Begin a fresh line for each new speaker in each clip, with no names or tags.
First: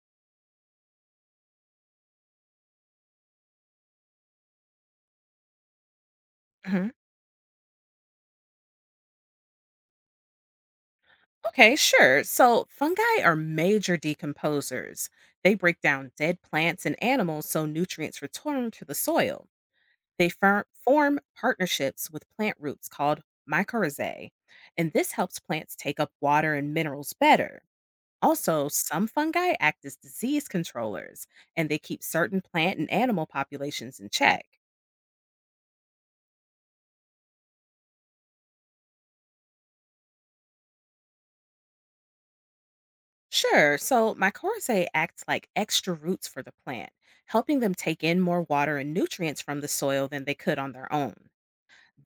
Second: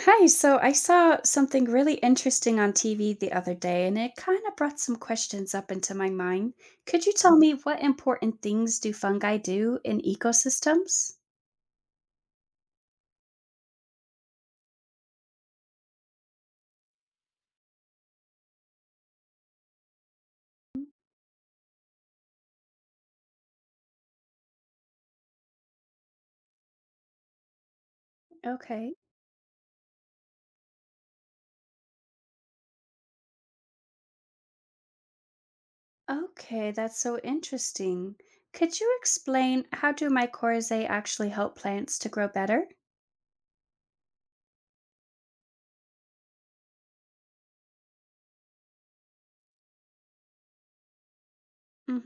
Hi, so I saw something really interesting on TV the other day, and it kind of brought some questions up into my mind.
hmm
Could you tell Mhm. me what important things do fungi do in ecosystems?
Okay, sure. So fungi are major decomposers. They break down dead plants and animals so nutrients return to the soil. They form partnerships with plant roots called mycorrhizae, and this helps plants take up water and minerals better. Also,
Okay.
some fungi act as disease controllers, and they keep certain plant and animal populations in check.
Okay, that's so interesting. Could you explain how do mycorrhizae actually help plants to grow better?
Sure. So my mycorrhizae acts like extra roots for the plant, helping them take in more water and nutrients from the soil than they could on their own.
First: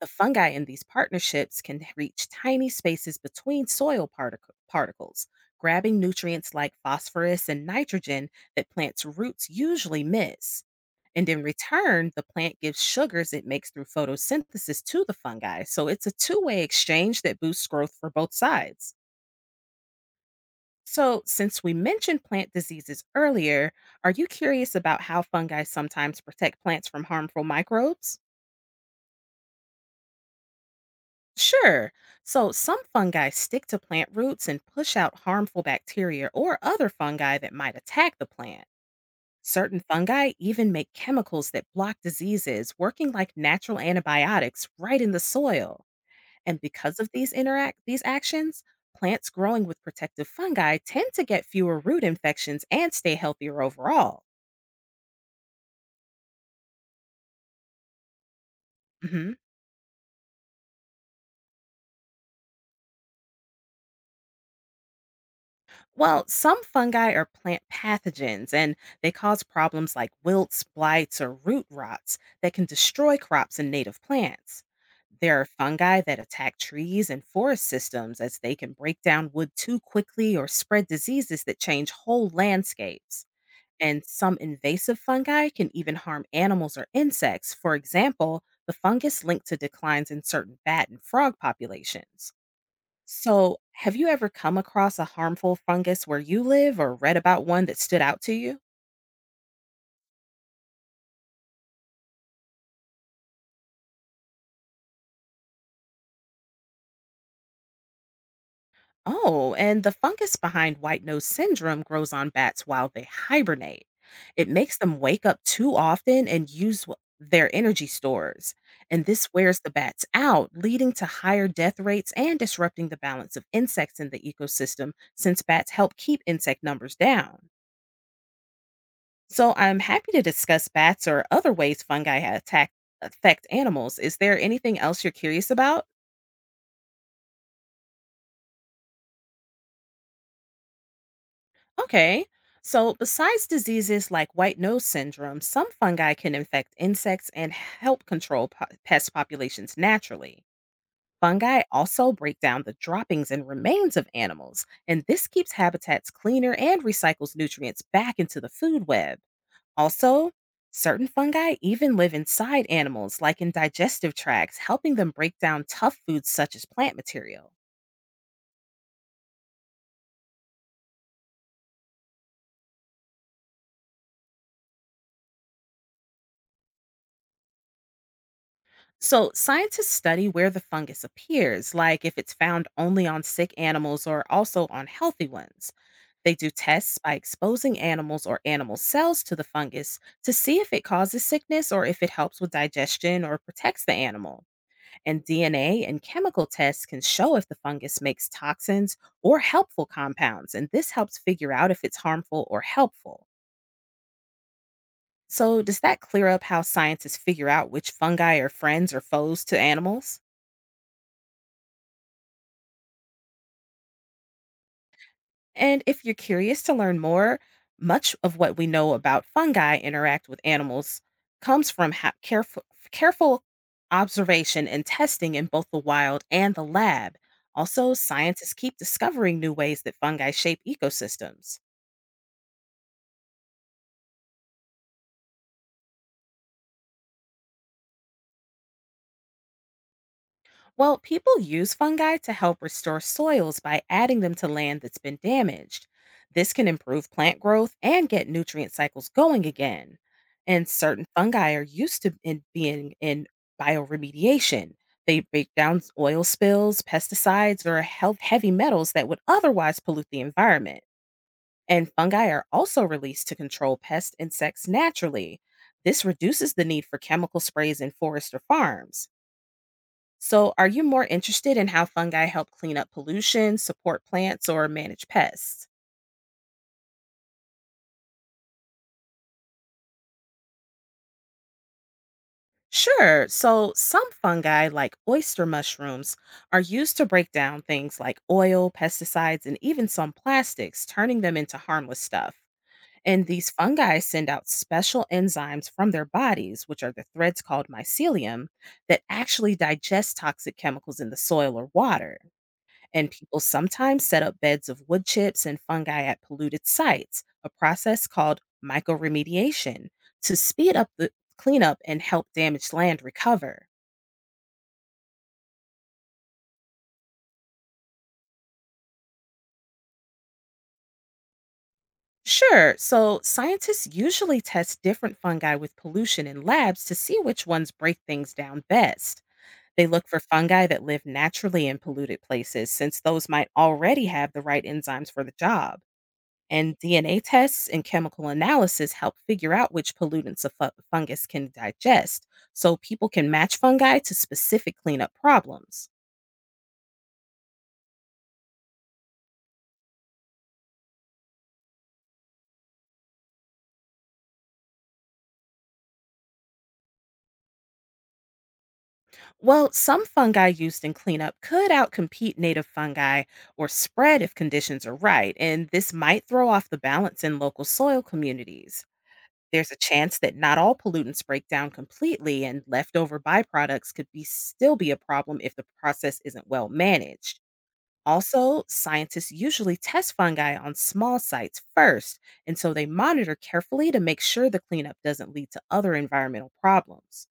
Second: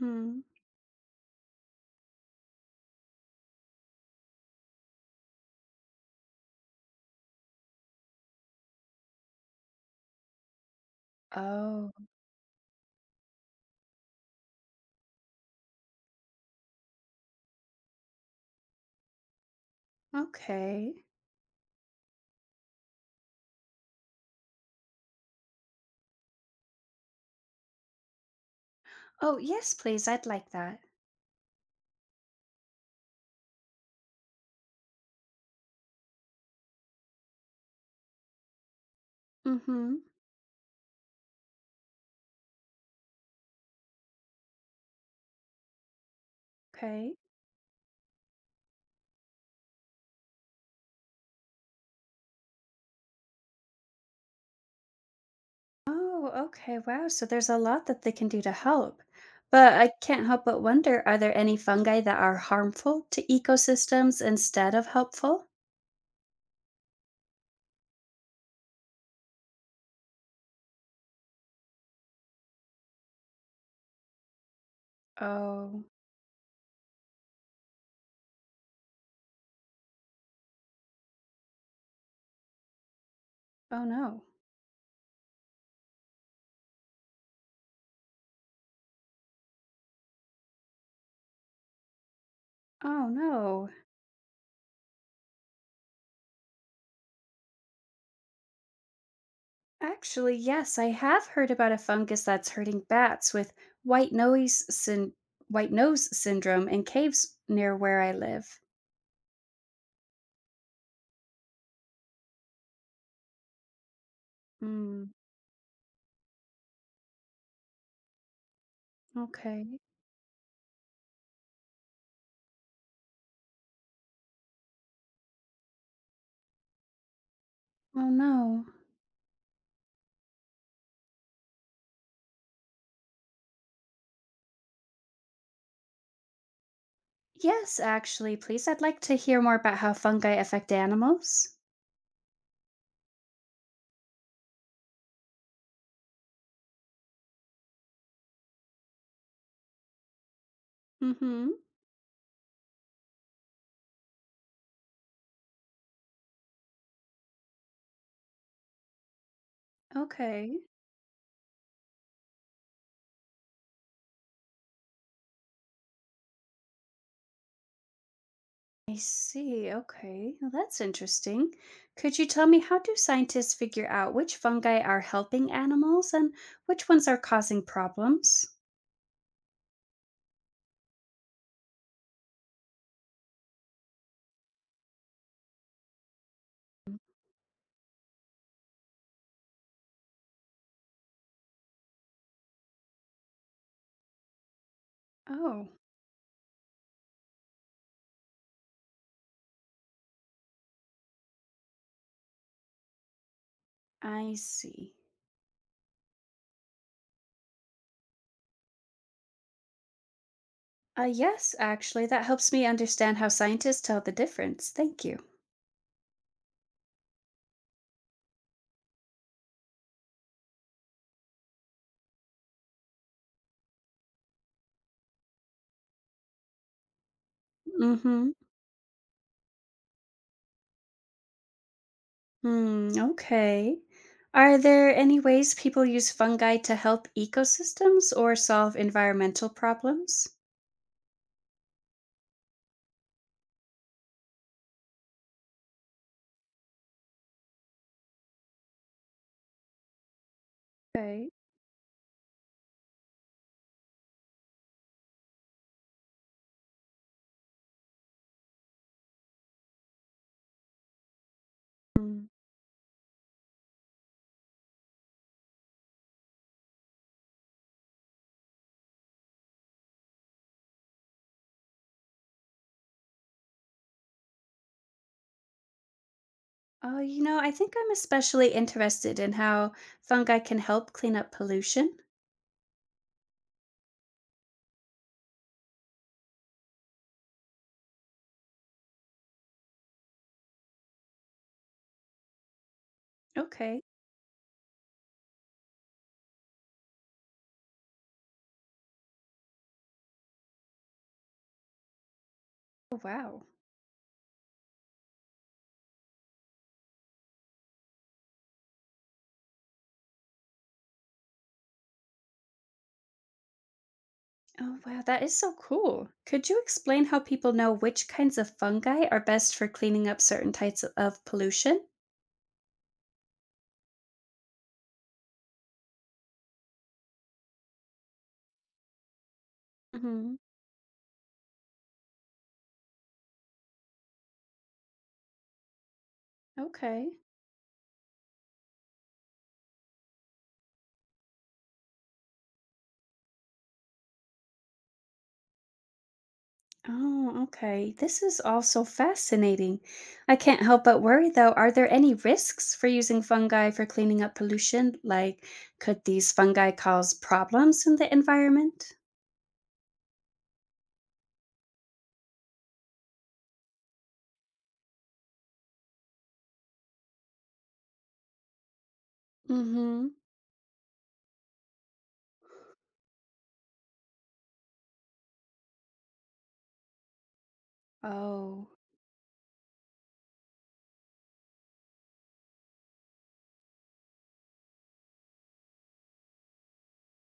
The fungi in these partnerships can reach tiny spaces between soil particles, grabbing nutrients like phosphorus and nitrogen that plants' roots usually miss. And in
Oh,
return, the plant gives sugars it makes through photosynthesis to the fungi. So it's a two-way exchange that boosts growth for both sides.
okay.
So, since we mentioned plant diseases earlier, are you curious about how fungi sometimes protect plants from harmful microbes?
Oh, yes, please. I'd like that.
Sure. So, some fungi stick to plant roots and push out harmful bacteria or other fungi that might attack the plant. Certain
Mm-hmm.
fungi even make chemicals that block diseases, working like natural antibiotics right in the soil. And because of
Okay.
these actions, plants growing with protective fungi tend to get fewer root infections and stay healthier overall.
Oh, okay. Wow. So there's a lot that they can do to help.
hmm
But I can't help but wonder, are there any fungi that are harmful to ecosystems instead of helpful?
Well, some fungi are plant pathogens and they cause problems like wilts, blights, or root rots that can destroy crops and native plants. There are
Oh,
fungi that attack trees and forest systems as they can break down wood too quickly or spread diseases that change whole landscapes.
oh
And
no.
some invasive fungi can even harm animals or insects, for example, the fungus linked to declines in certain bat and frog populations.
Oh
So,
no.
have you ever come across a harmful fungus where you live or read about one that stood out to you?
Actually, yes, I have heard about a fungus that's hurting bats with white nose syn- white nose syndrome in caves near where I live.
Oh, and the fungus behind white nose syndrome grows on bats while they hibernate. It makes them
Hmm.
wake up too often and use their energy stores. And this wears
Okay.
the bats out, leading to higher death rates and disrupting the balance of insects in the ecosystem since bats help keep insect numbers down.
Oh no.
So I'm happy to discuss bats or other ways fungi ha- attack affect animals. Is there anything else you're curious about?
Yes, actually, please. I'd like to hear more about how fungi affect animals.
Okay. So besides diseases like white nose syndrome, some fungi can infect insects and help control pest populations naturally.
Mm-hmm.
Fungi also break down the droppings and remains of animals, and this keeps habitats cleaner and recycles nutrients back into the food web. Also,
Okay,
certain fungi even live inside animals, like in digestive tracts, helping them break down tough foods such as plant material.
I see. Okay, well, that's interesting. Could you tell me how do scientists figure out which fungi are helping animals and which ones are causing problems?
So, scientists study where the fungus appears, like if it's found only on sick animals or also on healthy ones. They do tests by exposing animals or animal cells to the fungus to see if it causes sickness or if it helps with digestion or protects the animal. And
Oh,
DNA and chemical tests can show if the fungus makes toxins or helpful compounds, and this helps figure out if it's harmful or helpful.
I see.
So, does that clear up how scientists figure out which fungi are friends or foes to animals?
Yes, actually, that helps me understand how scientists tell the difference. Thank you.
And if you're curious to learn more, much of what we know about fungi interact with animals comes from careful, careful observation and testing in both the wild and the lab. Also,
Mm-hmm.
scientists keep discovering new ways that fungi shape ecosystems.
Hmm, okay. Are there any ways people use fungi to help ecosystems or solve environmental problems?
Well, people use fungi to help restore soils by adding them to land that's been damaged. This can improve plant growth and get nutrient cycles going again. And certain
Okay.
fungi are used to in being in bioremediation. They break down oil spills, pesticides, or health heavy metals that would otherwise pollute the environment. And fungi are also released to control pest insects naturally. This reduces the need for chemical sprays in forests or farms. So, are you more interested in how fungi help clean up pollution, support plants, or manage pests?
Oh, you know, I think I'm especially interested in how fungi can help clean up pollution.
Sure. So, some fungi, like oyster mushrooms, are used to break down things like oil, pesticides, and even some plastics, turning them into harmless stuff. And these
Okay.
fungi send out special enzymes from their bodies, which are the threads called mycelium, that actually digest toxic chemicals in the soil or water.
Oh,
And people
wow.
sometimes set up beds of wood chips and fungi at polluted sites, a process called mycoremediation, to speed up the cleanup and help damaged land recover.
Oh, wow. That is so cool. Could you explain how people know which kinds of fungi are best for cleaning up certain types of pollution?
Sure, so scientists usually test different fungi with pollution in labs to see which ones break things down best. They look for
Hmm.
fungi that live naturally in polluted places, since those might already have the right enzymes for the job. And
Okay.
DNA tests and chemical analysis help figure out which pollutants a fungus can digest, so people can match fungi to specific cleanup problems.
Oh, okay. This is all so fascinating. I can't help but worry, though. Are there any risks for using fungi for cleaning up pollution? Like, could these fungi cause problems in the environment?
Well, some fungi used in cleanup could outcompete native fungi or spread if conditions are right, and this might throw off the balance in local soil communities.
Mm
There's a
hmm.
chance that not all pollutants break down completely, and leftover byproducts could be still be a problem if the process isn't well managed. Also,
Oh,
scientists usually test fungi on small sites first, and so they monitor carefully to make sure the cleanup doesn't lead to other environmental problems.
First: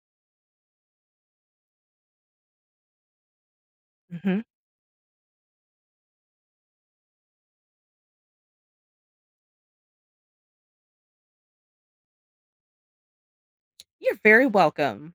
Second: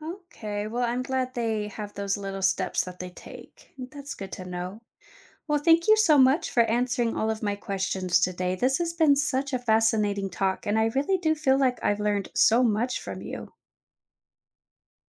okay. Well, I'm glad they have those little steps that they take. That's good
hmm
to know. Well, thank you so much for answering all of my questions today. This has been such a fascinating talk, and I really do feel like I've learned so much from you.
You're very welcome.